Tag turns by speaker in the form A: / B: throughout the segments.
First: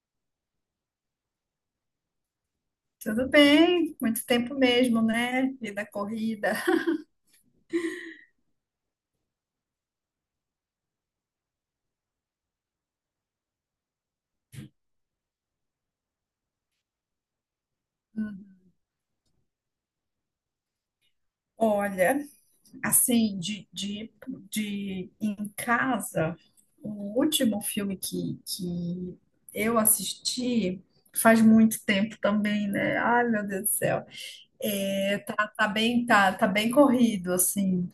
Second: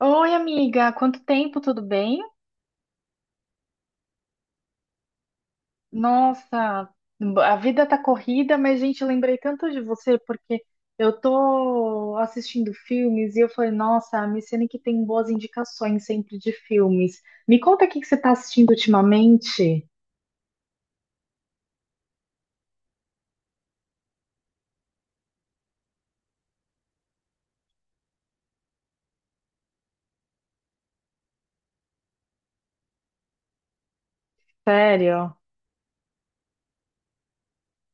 A: Oi, amiga, quanto tempo, tudo bem?
B: Tudo bem, muito tempo mesmo, né? Vida corrida.
A: Nossa, a vida tá corrida, mas, gente, eu lembrei tanto de você porque eu tô assistindo filmes e eu falei, nossa, a Micene que tem boas indicações sempre de filmes. Me conta o que que você tá
B: Uhum.
A: assistindo ultimamente.
B: Olha, assim, de em casa, o último filme que eu assisti faz muito tempo também, né? Ai, meu Deus do céu. É,
A: Sério?
B: tá bem corrido, assim.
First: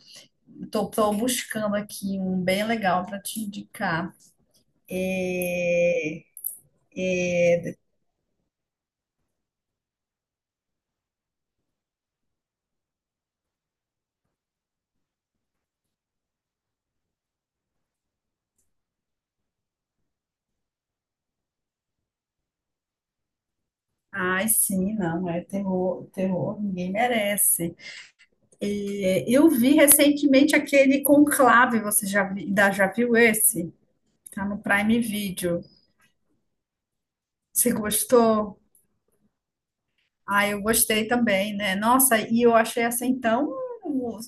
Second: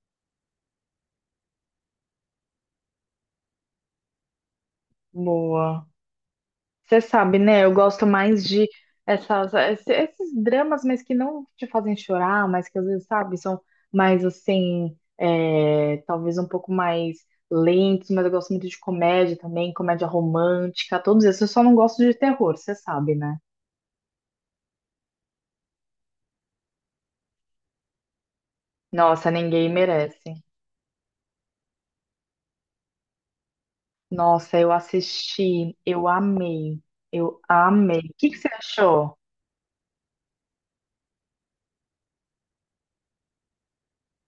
B: Tô buscando aqui um bem legal para te indicar.
A: Boa.
B: É,
A: Você sabe, né? Eu
B: é.
A: gosto mais de esses dramas, mas que não te fazem chorar, mas que às vezes, sabe, são mais assim, é, talvez um pouco mais lentos, mas eu gosto muito de comédia também, comédia romântica, todos esses. Eu só não gosto de terror, você sabe, né?
B: Ai, sim, não, é terror, terror, ninguém merece. E
A: Nossa,
B: eu
A: ninguém
B: vi
A: merece.
B: recentemente aquele Conclave, ainda já viu esse? Tá
A: Nossa,
B: no
A: eu
B: Prime Video.
A: assisti, eu
B: Você
A: amei. O que que você
B: gostou?
A: achou?
B: Ah, eu gostei também, né? Nossa, e eu achei essa então.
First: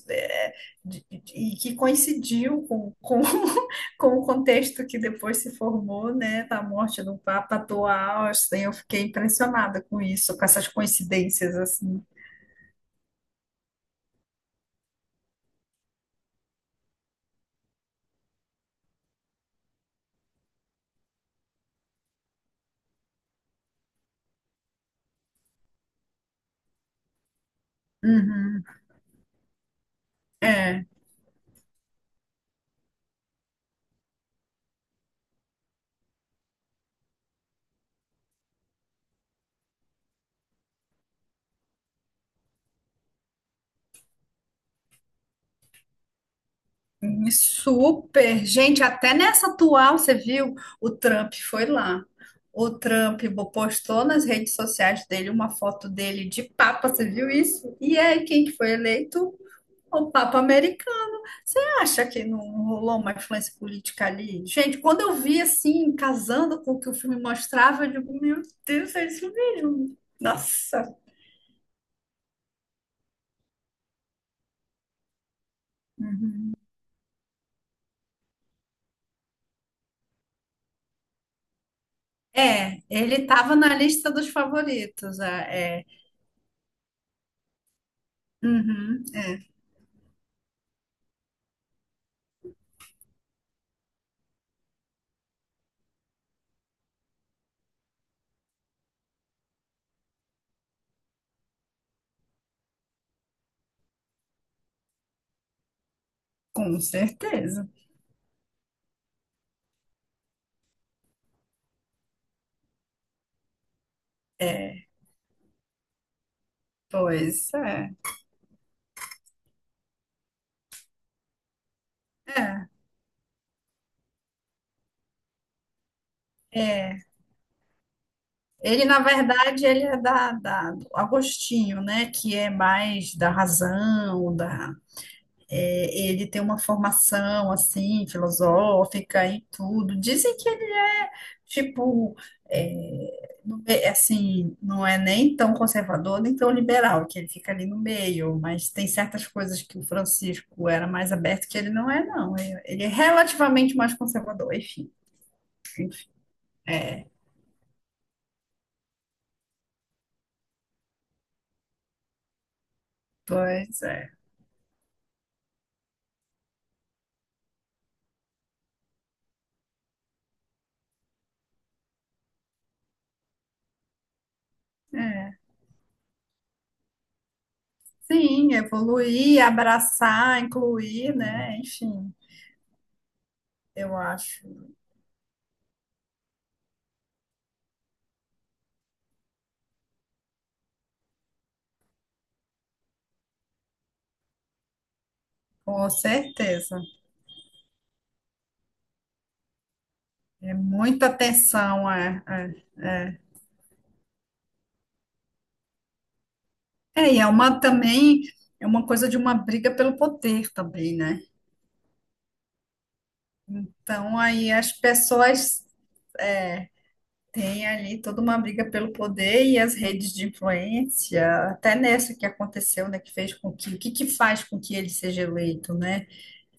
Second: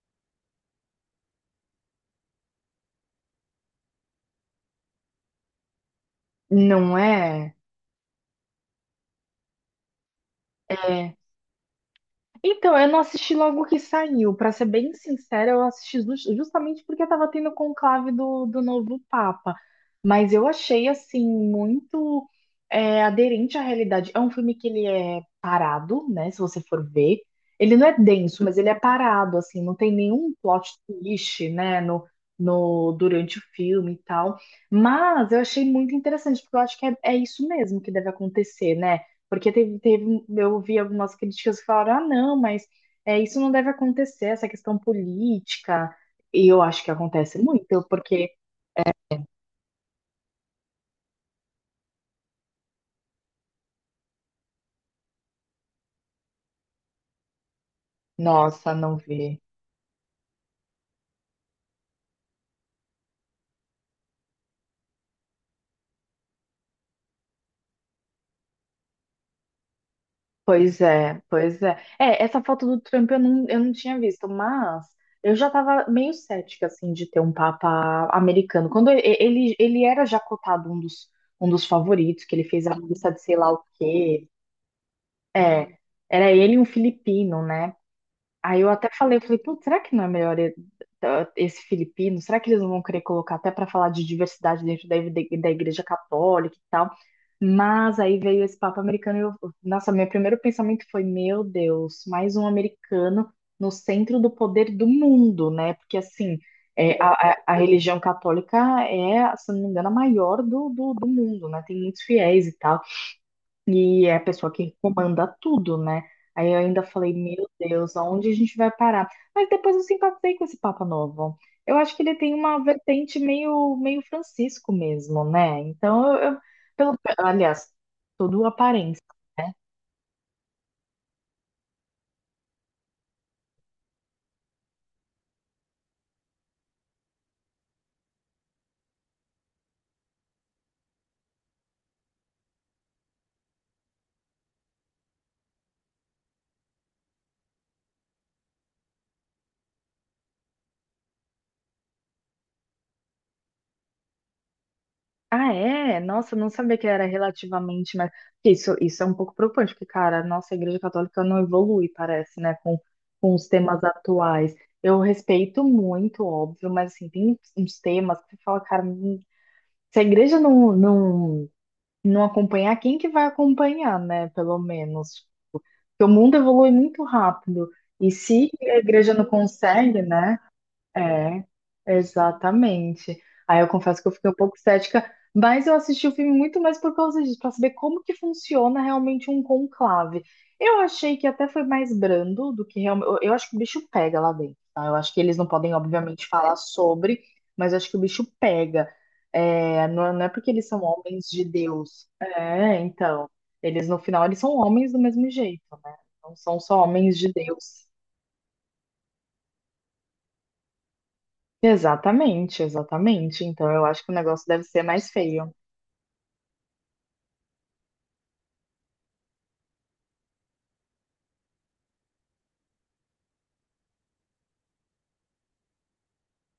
B: é, E que coincidiu com o contexto que depois se formou, né, da
A: Não
B: morte do
A: é?
B: Papa do Austin. Eu fiquei impressionada com isso, com essas
A: É.
B: coincidências assim.
A: Então, eu não assisti logo que saiu. Pra ser bem sincera, justamente porque tava tendo o conclave do novo Papa. Mas eu achei, assim, muito é, aderente à realidade. É um filme que ele é parado, né? Se você for ver. Ele não é denso, mas
B: Uhum,
A: ele é parado, assim. Não tem nenhum plot
B: é.
A: twist, né? No, no, durante o filme e tal. Mas eu achei muito interessante, porque eu acho que é isso mesmo que deve acontecer, né? Porque eu ouvi algumas críticas que falaram, ah, não, mas é, isso não deve acontecer, essa questão política. E eu acho que acontece muito, porque,
B: Super. Gente, até nessa atual, você viu? O Trump foi lá. O Trump postou nas redes sociais dele uma foto dele de Papa, você viu isso? E aí, quem que foi
A: nossa, não
B: eleito?
A: vê.
B: O Papa americano. Você acha que não rolou uma influência política ali? Gente, quando eu vi assim, casando com o que o filme mostrava, eu digo, meu Deus, é isso mesmo. Nossa.
A: Pois é. É, essa foto do Trump eu não tinha visto, mas eu já estava meio cética, assim, de ter um Papa americano. Ele era já cotado um dos favoritos, que ele fez a
B: É,
A: lista
B: ele
A: de sei lá
B: estava
A: o
B: na lista
A: quê.
B: dos favoritos.
A: É,
B: É.
A: era ele e um filipino, né? Aí eu até
B: Uhum,
A: falei,
B: é,
A: putz, será que não é melhor, tá, esse filipino? Será que eles não vão querer colocar até para falar de diversidade dentro da igreja católica e tal? Mas aí veio esse papo americano e eu, nossa, meu primeiro pensamento foi, meu Deus, mais um americano no centro do poder do mundo, né? Porque assim,
B: com
A: é, a
B: certeza.
A: religião católica é, se não me engano, a maior do mundo, né? Tem muitos fiéis e tal. E é a pessoa que
B: É,
A: comanda tudo, né? Aí eu ainda falei, meu
B: pois é,
A: Deus, aonde a gente vai parar? Mas depois eu simpatizei com esse Papa Novo. Eu acho que ele tem uma vertente meio, meio Francisco mesmo, né? Então,
B: é,
A: pelo,
B: é.
A: aliás, tudo
B: Ele, na
A: aparência, né?
B: verdade, ele é do Agostinho, né? Que é mais da razão. Ele tem uma formação assim, filosófica e tudo. Dizem que ele é tipo, é, assim, não é nem tão conservador nem tão liberal, que ele fica ali no meio, mas tem certas coisas que o Francisco era mais aberto que ele não é, não. Ele é relativamente mais conservador, enfim.
A: Ah, é? Nossa, eu não sabia que era relativamente, mas isso é um pouco preocupante, porque, cara, nossa, a Igreja Católica não evolui, parece, né, com os
B: Pois
A: temas
B: é.
A: atuais. Eu respeito muito, óbvio, mas assim, tem uns temas que você fala, cara, se a igreja não acompanhar, quem que vai acompanhar, né? Pelo menos.
B: É.
A: Porque o mundo evolui muito rápido. E se
B: Sim,
A: a igreja não
B: evoluir,
A: consegue, né?
B: abraçar, incluir,
A: É,
B: né? Enfim,
A: exatamente. Aí eu
B: eu
A: confesso que eu fiquei um
B: acho,
A: pouco cética, mas eu assisti o filme muito mais por causa disso, para saber como que funciona realmente um conclave. Eu achei que até foi mais brando do que realmente. Eu acho que o bicho pega lá dentro, tá? Eu acho que eles não podem,
B: com
A: obviamente, falar
B: certeza.
A: sobre, mas eu acho que o bicho pega. É, não é porque
B: É
A: eles são
B: muita
A: homens de
B: atenção,
A: Deus.
B: é,
A: É,
B: é, é.
A: então. Eles, no final, eles são homens do mesmo jeito, né? Não são só
B: É,
A: homens
B: e é
A: de
B: uma
A: Deus.
B: também, é uma coisa de uma briga pelo poder também, né?
A: Exatamente. Então eu acho que o
B: Então,
A: negócio
B: aí
A: deve
B: as
A: ser mais feio.
B: pessoas é, têm ali toda uma briga pelo poder e as redes de influência, até nessa que aconteceu, né? Que fez com que, O que que faz com que ele seja eleito, né?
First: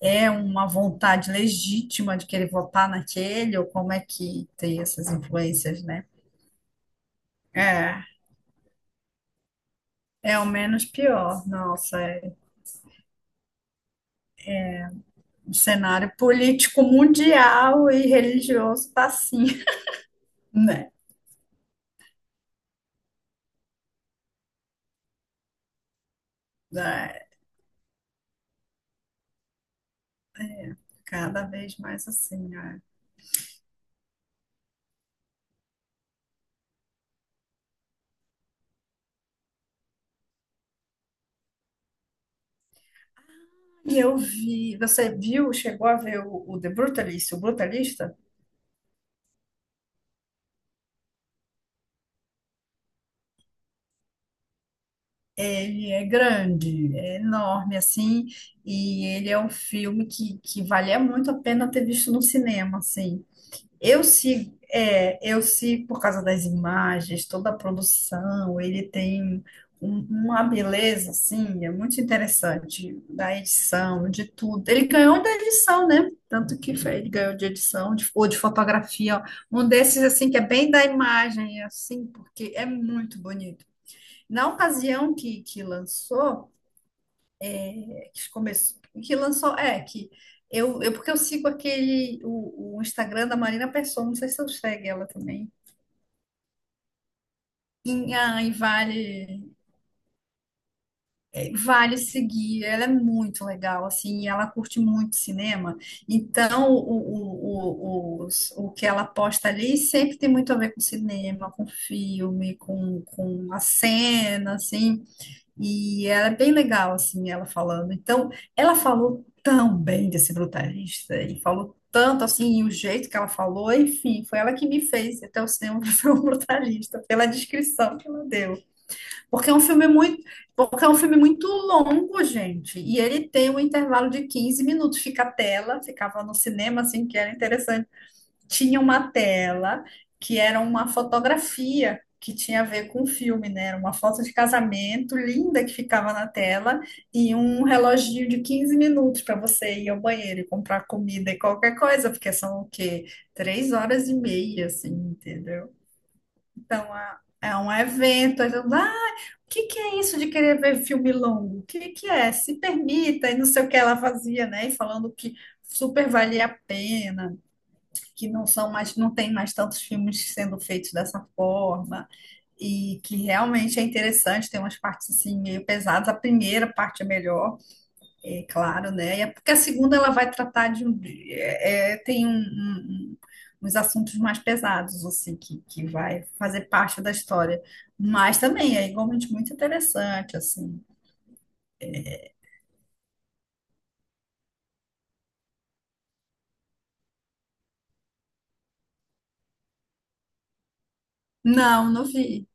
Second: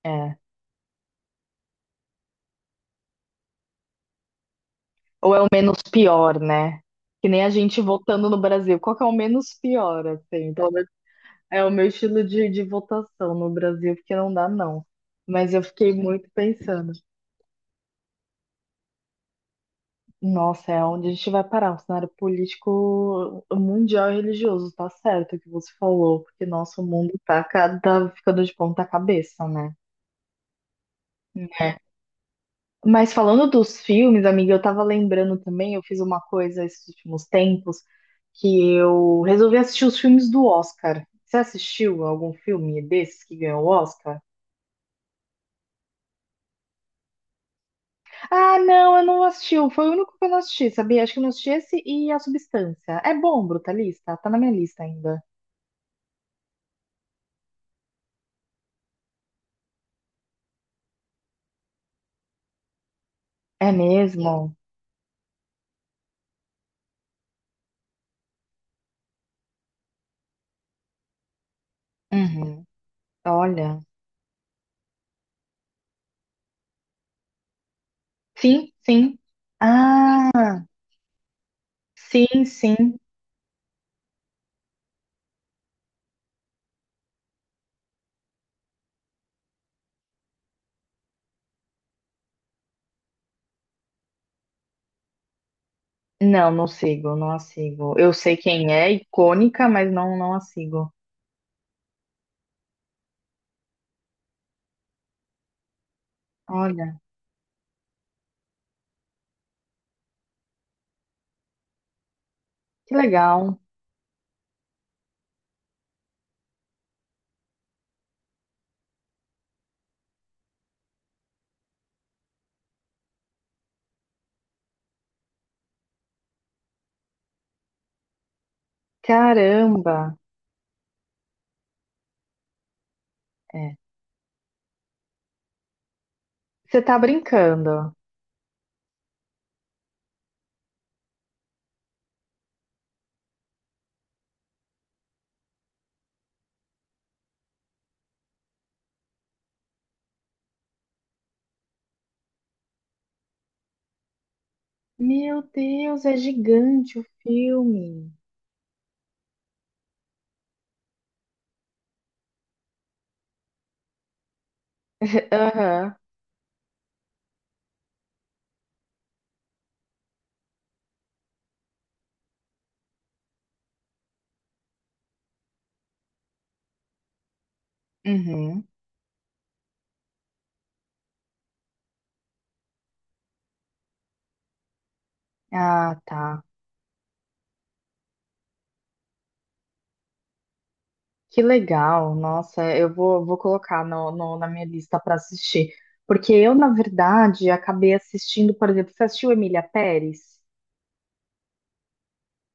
B: É
A: É.
B: uma vontade legítima de querer votar naquele, ou como é que tem essas
A: Ou é o menos
B: influências, né?
A: pior, né? Que nem a gente
B: É,
A: votando no Brasil. Qual que é o menos pior,
B: é o
A: assim? Pelo
B: menos
A: menos
B: pior.
A: é o meu
B: Nossa,
A: estilo
B: é.
A: de votação no Brasil, porque não dá, não. Mas
B: O
A: eu fiquei
B: cenário
A: muito
B: político
A: pensando,
B: mundial e religioso tá assim,
A: nossa, é
B: né?
A: onde a gente vai parar? O cenário político mundial e religioso, tá certo o que você falou, porque nosso mundo
B: É,
A: tá cada, ficando de ponta cabeça, né?
B: cada vez mais assim, né?
A: Mas falando dos filmes, amiga, eu tava lembrando também, eu fiz uma coisa esses últimos tempos, que eu resolvi assistir os filmes do Oscar. Você assistiu algum filme desses que ganhou o
B: E eu
A: Oscar?
B: vi, você viu, chegou a ver o The Brutalist, o Brutalista?
A: Ah, não, eu não assisti. Foi o único que eu não assisti, sabia? Acho que eu não assisti esse e A Substância. É bom, Brutalista? Tá na minha lista ainda.
B: Ele é grande, é enorme, assim, e ele é um filme que valia muito a pena ter visto no cinema, assim.
A: É
B: Eu sigo,
A: mesmo?
B: é, eu sigo por causa das imagens, toda a produção. Ele tem uma beleza, assim, é muito
A: Uhum.
B: interessante, da
A: Olha.
B: edição, de tudo. Ele ganhou da edição, né? Tanto que ele ganhou de edição, ou de
A: Sim,
B: fotografia,
A: sim.
B: ó. Um desses, assim, que é
A: Ah,
B: bem da imagem, assim,
A: sim,
B: porque é
A: sim.
B: muito bonito. Na ocasião que lançou, é, que começou, que lançou, é, que eu, porque eu sigo aquele, o Instagram da Marina Pessoa, não sei se eu segue ela também.
A: Não, não sigo, não a sigo. Eu
B: E,
A: sei
B: ai,
A: quem é,
B: vale,
A: icônica, mas não, não a sigo.
B: é, vale seguir, ela é muito legal, assim, e ela curte muito cinema, então
A: Olha,
B: o que ela posta ali sempre tem muito a ver com cinema, com filme,
A: que
B: com
A: legal.
B: a cena, assim. E ela é bem legal, assim, ela falando. Então, ela falou tão bem desse brutalista, e falou tanto, assim, e o jeito que ela falou, enfim, foi ela que me fez até o cinema ver o brutalista, pela descrição que ela deu. Porque é um filme
A: Caramba.
B: muito, Porque é um filme muito longo, gente, e ele tem um
A: É.
B: intervalo de 15 minutos, fica a tela, ficava no
A: Você
B: cinema,
A: tá
B: assim, que era interessante.
A: brincando.
B: Tinha uma tela que era uma fotografia que tinha a ver com o filme, né? Era uma foto de casamento linda que ficava na tela e um reloginho de 15 minutos para você ir ao banheiro e comprar comida e qualquer coisa, porque são o quê? 3 horas e meia, assim,
A: Meu
B: entendeu?
A: Deus, é
B: Então,
A: gigante o
B: é um
A: filme.
B: evento. Aí todo mundo, ah, o que que é isso de querer ver filme longo? O que que é? Se permita, e não sei o que ela fazia, né? E falando que
A: Aham.
B: super valia a pena, que não são mais, não tem mais tantos filmes sendo feitos dessa forma, e que realmente é interessante, tem umas partes assim meio pesadas. A primeira parte é melhor, é
A: Uhum.
B: claro, né? E é porque a segunda ela vai tratar de um, é, é, tem um, um- um- uns assuntos mais pesados, assim, que
A: Ah,
B: vai
A: tá.
B: fazer parte da história. Mas também é igualmente muito interessante, assim.
A: Que legal. Nossa, vou colocar na minha lista para assistir. Porque eu, na verdade, acabei assistindo, por exemplo, você assistiu Emília Pérez?
B: Não, não vi.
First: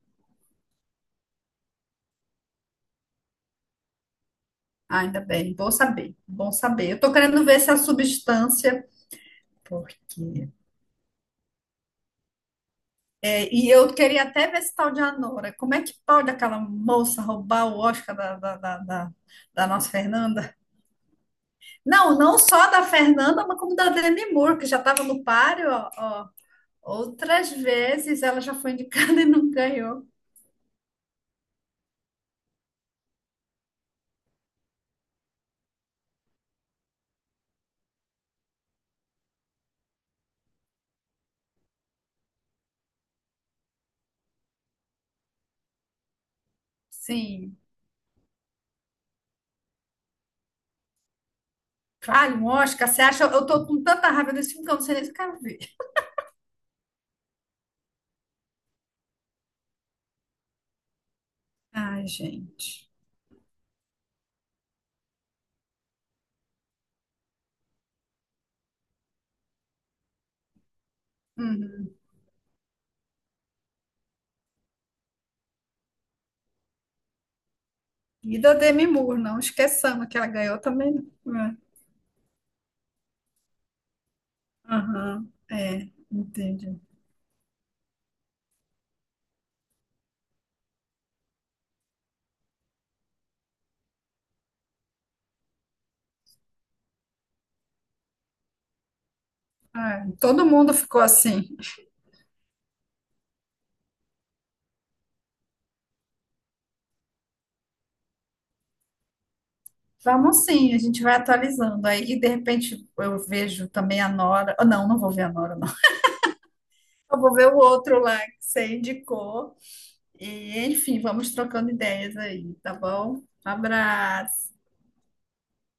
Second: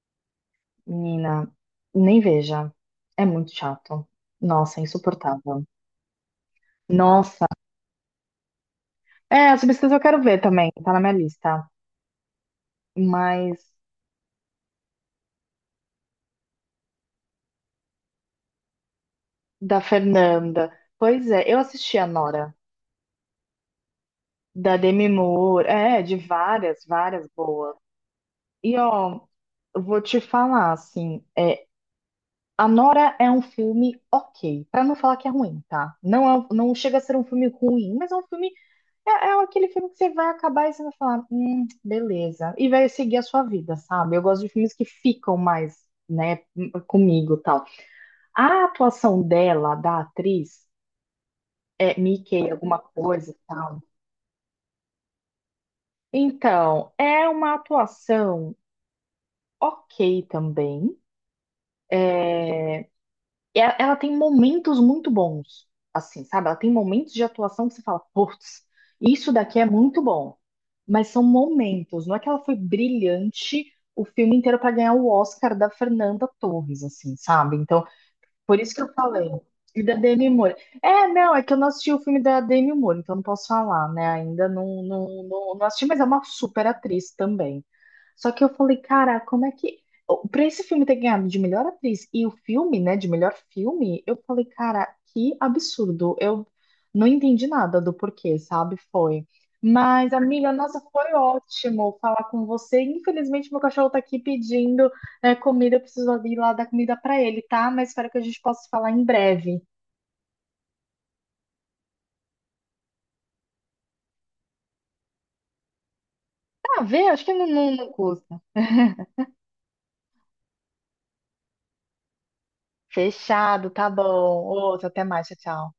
A: Menina, nem veja. É muito chato. Nossa, é
B: Ainda bem,
A: insuportável.
B: bom saber, bom saber. Eu tô querendo
A: Nossa.
B: ver se a substância,
A: É, essa pesquisa
B: porque
A: eu quero ver também, tá na minha lista.
B: E
A: Mas
B: eu queria até ver esse tal de Anora. Como é que pode aquela moça roubar o Oscar da
A: da
B: nossa Fernanda?
A: Fernanda. Pois é, eu assisti a
B: Não, não
A: Nora,
B: só da Fernanda, mas como da Demi Moore, que
A: da
B: já estava
A: Demi
B: no
A: Moore,
B: páreo, ó,
A: é, de
B: ó.
A: várias, várias
B: Outras
A: boas.
B: vezes ela já foi
A: E
B: indicada
A: ó,
B: e não
A: eu vou
B: ganhou.
A: te falar assim, a Nora é um filme ok, pra não falar que é ruim, tá? Não é, um, não chega a ser um filme ruim, mas é um filme, é, é aquele filme que você vai acabar e você vai falar, beleza, e vai seguir a sua vida, sabe? Eu gosto de filmes que ficam mais, né, comigo, e
B: Sim.
A: tal. A atuação dela, da atriz, é
B: Vale um
A: Mickey, alguma
B: Oscar? Você acha?
A: coisa, e
B: Eu tô
A: tal.
B: com tanta raiva desse filme que eu não sei nem se eu quero ver.
A: Então, é uma atuação ok também.
B: Ai, gente.
A: E a- Ela tem momentos muito bons, assim, sabe? Ela tem momentos de atuação que você fala, putz, isso daqui é muito bom. Mas são
B: Uhum.
A: momentos, não é que ela foi brilhante o filme inteiro para ganhar o Oscar da Fernanda Torres, assim, sabe? Então,
B: E da
A: por isso que
B: Demi
A: eu
B: Moore,
A: falei.
B: não
A: E da
B: esqueçamos que ela
A: Demi Moore.
B: ganhou também.
A: É, não, é que
B: Né?
A: eu não assisti o filme da Demi Moore, então não posso falar, né? Ainda
B: Aham.
A: não assisti,
B: É,
A: mas é uma super
B: entendi.
A: atriz também. Só que eu falei, cara, como é que. Pra esse filme ter ganhado de melhor atriz e o filme, né, de melhor filme, eu falei, cara, que absurdo. Eu não entendi nada do porquê, sabe? Foi.
B: É,
A: Mas,
B: todo
A: amiga,
B: mundo
A: nossa,
B: ficou
A: foi
B: assim.
A: ótimo falar com você. Infelizmente, meu cachorro tá aqui pedindo, né, comida. Eu preciso ir lá dar comida pra ele, tá? Mas espero que a gente possa falar em breve.
B: Vamos sim, a gente vai atualizando. Aí, de repente, eu vejo também a Nora. Ah, não, não vou ver a Nora, não.
A: Tá, vê?
B: Eu
A: Acho que
B: vou ver o
A: não
B: outro lá que
A: custa.
B: você indicou. E, enfim, vamos trocando ideias aí, tá bom?
A: Fechado, tá bom.
B: Abraço.
A: Outro, até mais, tchau, tchau.